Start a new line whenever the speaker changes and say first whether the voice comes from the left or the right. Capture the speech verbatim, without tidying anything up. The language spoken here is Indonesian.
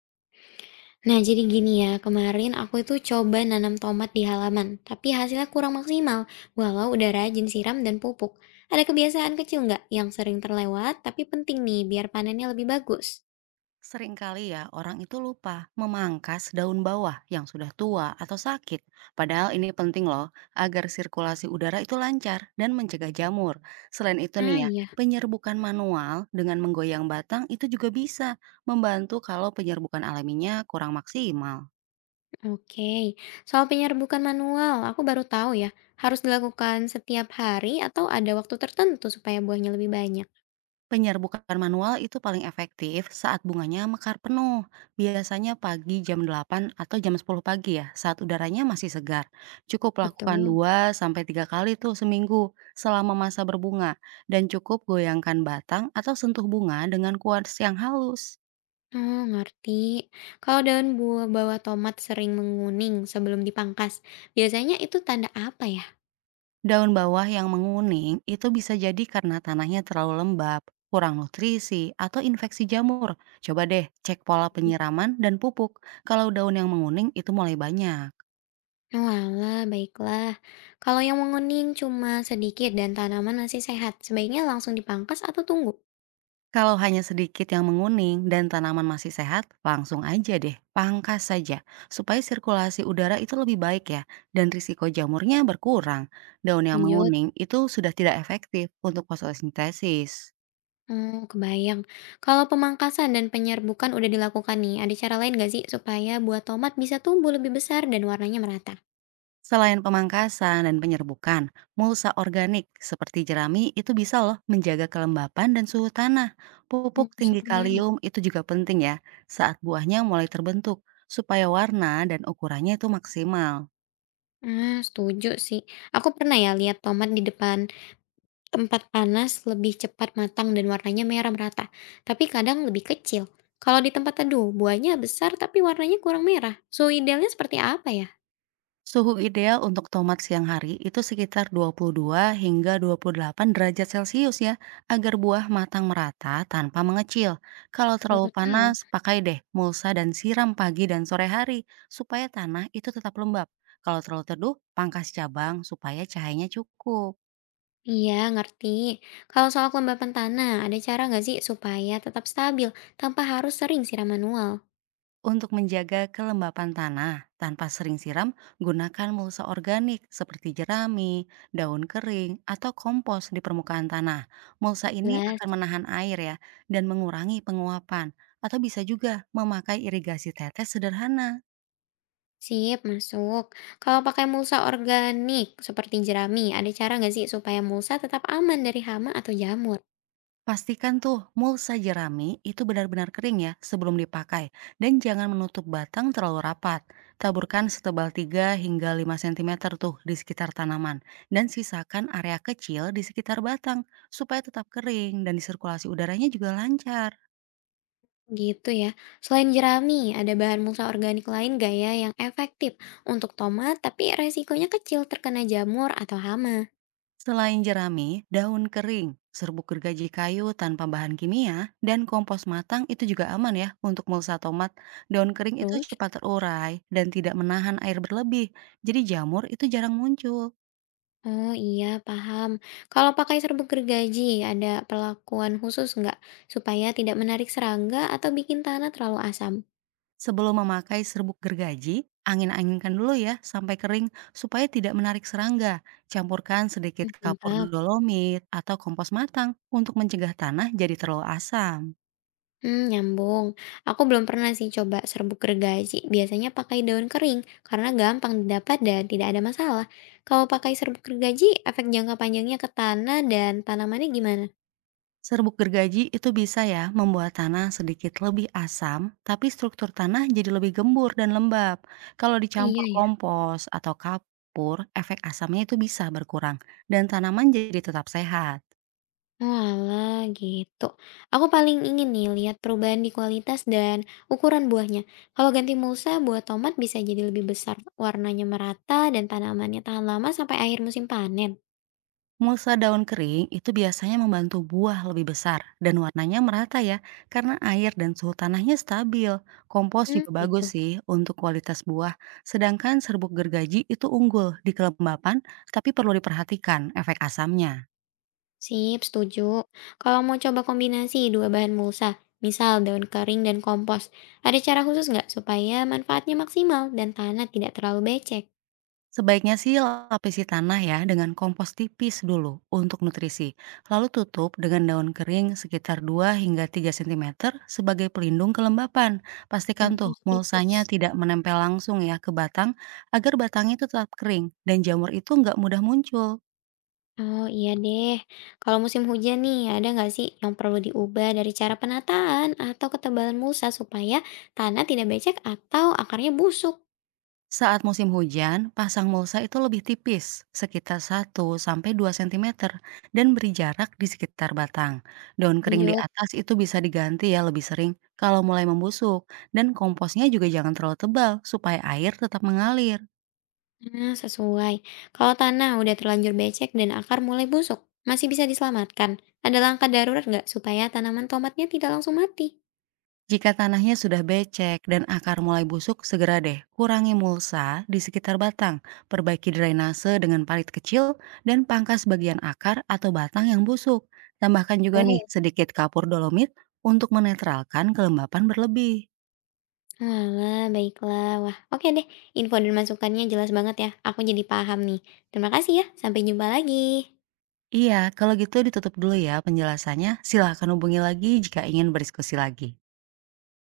left: Nah, jadi gini ya, kemarin aku itu coba nanam tomat di halaman, tapi hasilnya kurang maksimal, walau udah rajin siram dan pupuk. Ada kebiasaan kecil nggak yang sering terlewat, tapi penting nih biar panennya lebih bagus?
right: Seringkali ya, orang itu lupa memangkas daun bawah yang sudah tua atau sakit. Padahal ini penting loh, agar sirkulasi udara itu lancar dan mencegah jamur. Selain itu
left: Ah
right: nih ya,
left: iya,
right: penyerbukan manual dengan menggoyang batang itu juga bisa membantu kalau penyerbukan alaminya kurang maksimal.
left: oke. Soal penyerbukan manual, aku baru tahu ya, harus dilakukan setiap hari atau ada waktu tertentu supaya buahnya lebih banyak.
right: Penyerbukan manual itu paling efektif saat bunganya mekar penuh, biasanya pagi jam delapan atau jam sepuluh pagi ya, saat udaranya masih segar. Cukup lakukan
left: Betul.
right: dua sampai tiga kali tuh seminggu selama masa berbunga dan cukup goyangkan batang atau sentuh bunga dengan kuas yang halus.
left: Oh, ngerti. Kalau daun buah bawah tomat sering menguning sebelum dipangkas, biasanya itu tanda apa ya?
right: Daun bawah yang menguning itu bisa jadi karena tanahnya terlalu lembab, kurang nutrisi, atau infeksi jamur. Coba deh cek pola penyiraman dan pupuk kalau daun yang menguning itu mulai banyak.
left: Walah, baiklah. Kalau yang menguning cuma sedikit dan tanaman masih sehat, sebaiknya langsung dipangkas atau tunggu?
right: Kalau hanya sedikit yang menguning dan tanaman masih sehat, langsung aja deh, pangkas saja, supaya sirkulasi udara itu lebih baik ya, dan risiko jamurnya berkurang. Daun yang
left: Lanjut.
right: menguning itu sudah tidak efektif untuk fotosintesis.
left: Hmm, kebayang. Kalau pemangkasan dan penyerbukan udah dilakukan nih, ada cara lain nggak sih supaya buah tomat bisa tumbuh lebih besar dan warnanya merata?
right: Selain pemangkasan dan penyerbukan, mulsa organik seperti jerami itu bisa loh menjaga kelembapan dan suhu tanah.
left: Hmm,
right: Pupuk tinggi
left: Organik.
right: kalium itu juga penting ya, saat buahnya mulai terbentuk, supaya warna dan ukurannya itu maksimal.
left: Ah, setuju sih. Aku pernah ya lihat tomat di depan tempat panas lebih cepat matang dan warnanya merah merata, tapi kadang lebih kecil. Kalau di tempat teduh, buahnya besar tapi warnanya kurang merah. Suhu idealnya seperti apa ya?
right: Suhu ideal untuk tomat siang hari itu sekitar dua puluh dua hingga dua puluh delapan derajat Celcius ya, agar buah matang merata tanpa mengecil. Kalau
left: Baru
right: terlalu
left: tahu.
right: panas, pakai deh mulsa dan siram pagi dan sore hari supaya tanah itu tetap lembab. Kalau terlalu teduh, pangkas cabang supaya cahayanya cukup.
left: Iya, ngerti. Kalau soal kelembapan tanah, ada cara nggak sih supaya tetap stabil tanpa harus sering siram manual?
right: Untuk menjaga kelembapan tanah tanpa sering siram, gunakan mulsa organik seperti jerami, daun kering, atau kompos di permukaan tanah. Mulsa ini
left: Jelas.
right: akan menahan air ya dan mengurangi penguapan. Atau bisa juga memakai irigasi tetes sederhana.
left: Sip, masuk. Kalau pakai mulsa organik seperti jerami, ada cara nggak sih supaya mulsa tetap aman dari hama atau jamur?
right: Pastikan tuh mulsa jerami itu benar-benar kering ya sebelum dipakai dan jangan menutup batang terlalu rapat. Taburkan setebal tiga hingga lima sentimeter tuh di sekitar tanaman dan sisakan area kecil di sekitar batang supaya tetap kering dan sirkulasi udaranya juga lancar.
left: Gitu ya. Selain jerami, ada bahan mulsa organik lain gak ya yang efektif untuk tomat tapi resikonya kecil terkena jamur atau hama?
right: Selain jerami, daun kering, serbuk gergaji kayu tanpa bahan kimia, dan kompos matang itu juga aman ya untuk mulsa tomat. Daun kering itu
left: Terus?
right: cepat terurai dan tidak menahan air berlebih, jadi jamur itu jarang muncul.
left: Oh iya, paham. Kalau pakai serbuk gergaji, ada perlakuan khusus nggak supaya tidak menarik serangga atau bikin tanah terlalu asam?
right: Sebelum memakai serbuk gergaji, angin-anginkan dulu ya sampai kering supaya tidak menarik serangga. Campurkan
left: Hmm,
right: sedikit kapur
left: Nangkap.
right: dolomit atau kompos matang untuk mencegah tanah jadi terlalu asam.
left: Mmm, nyambung. Aku belum pernah sih coba serbuk gergaji, biasanya pakai daun kering karena gampang didapat dan tidak ada masalah. Kalau pakai serbuk gergaji, efek jangka panjangnya ke tanah dan tanamannya gimana?
right: Serbuk gergaji itu bisa ya membuat tanah sedikit lebih asam, tapi struktur tanah jadi lebih gembur dan lembab. Kalau
left: Oh, iya
right: dicampur
left: ya?
right: kompos atau kapur, efek asamnya itu bisa berkurang dan tanaman jadi tetap sehat.
left: Oalah, gitu. Aku paling ingin nih lihat perubahan di kualitas dan ukuran buahnya. Kalau ganti mulsa, buah tomat bisa jadi lebih besar, warnanya merata, dan tanamannya tahan lama sampai akhir musim panen.
right: Mulsa daun kering itu biasanya membantu buah lebih besar dan warnanya merata ya, karena air dan suhu tanahnya stabil. Kompos
left: Mmm,
right: juga
left: gitu.
right: bagus sih untuk kualitas buah, sedangkan serbuk gergaji itu unggul di kelembapan, tapi perlu diperhatikan efek asamnya.
left: Sip, setuju. Kalau mau coba kombinasi dua bahan mulsa, misal daun kering dan kompos, ada cara khusus nggak supaya manfaatnya maksimal dan tanah tidak terlalu becek?
right: Sebaiknya sih lapisi tanah ya dengan kompos tipis dulu untuk nutrisi, lalu tutup dengan daun kering sekitar dua hingga tiga sentimeter sebagai pelindung kelembapan. Pastikan tuh
left: Kompos tipis.
right: mulsanya tidak menempel langsung ya ke batang agar batangnya itu tetap kering dan jamur itu nggak mudah muncul.
left: Oh iya deh, kalau musim hujan nih, ada nggak sih yang perlu diubah dari cara penataan atau ketebalan mulsa supaya tanah tidak becek atau akarnya busuk?
right: Saat musim hujan, pasang mulsa itu lebih tipis, sekitar satu sampai dua sentimeter dan beri jarak di sekitar batang. Daun kering di
left: Lanjut.
right: atas itu bisa diganti ya lebih sering kalau mulai membusuk, dan komposnya juga jangan terlalu tebal supaya air tetap mengalir.
left: Nah, sesuai. Kalau tanah udah terlanjur becek dan akar mulai busuk, masih bisa diselamatkan. Ada langkah darurat nggak supaya tanaman tomatnya tidak langsung mati?
right: Jika tanahnya sudah becek dan akar mulai busuk, segera deh kurangi mulsa di sekitar batang, perbaiki drainase dengan parit kecil, dan pangkas bagian akar atau batang yang busuk. Tambahkan juga nih
left: Oh,
right: sedikit kapur dolomit untuk menetralkan kelembapan berlebih.
left: walah, baiklah. Wah, oke deh. Info dan masukannya jelas banget ya. Aku jadi paham nih. Terima kasih ya. Sampai jumpa lagi.
right: Iya, kalau gitu ditutup dulu ya penjelasannya. Silahkan hubungi lagi jika ingin berdiskusi lagi.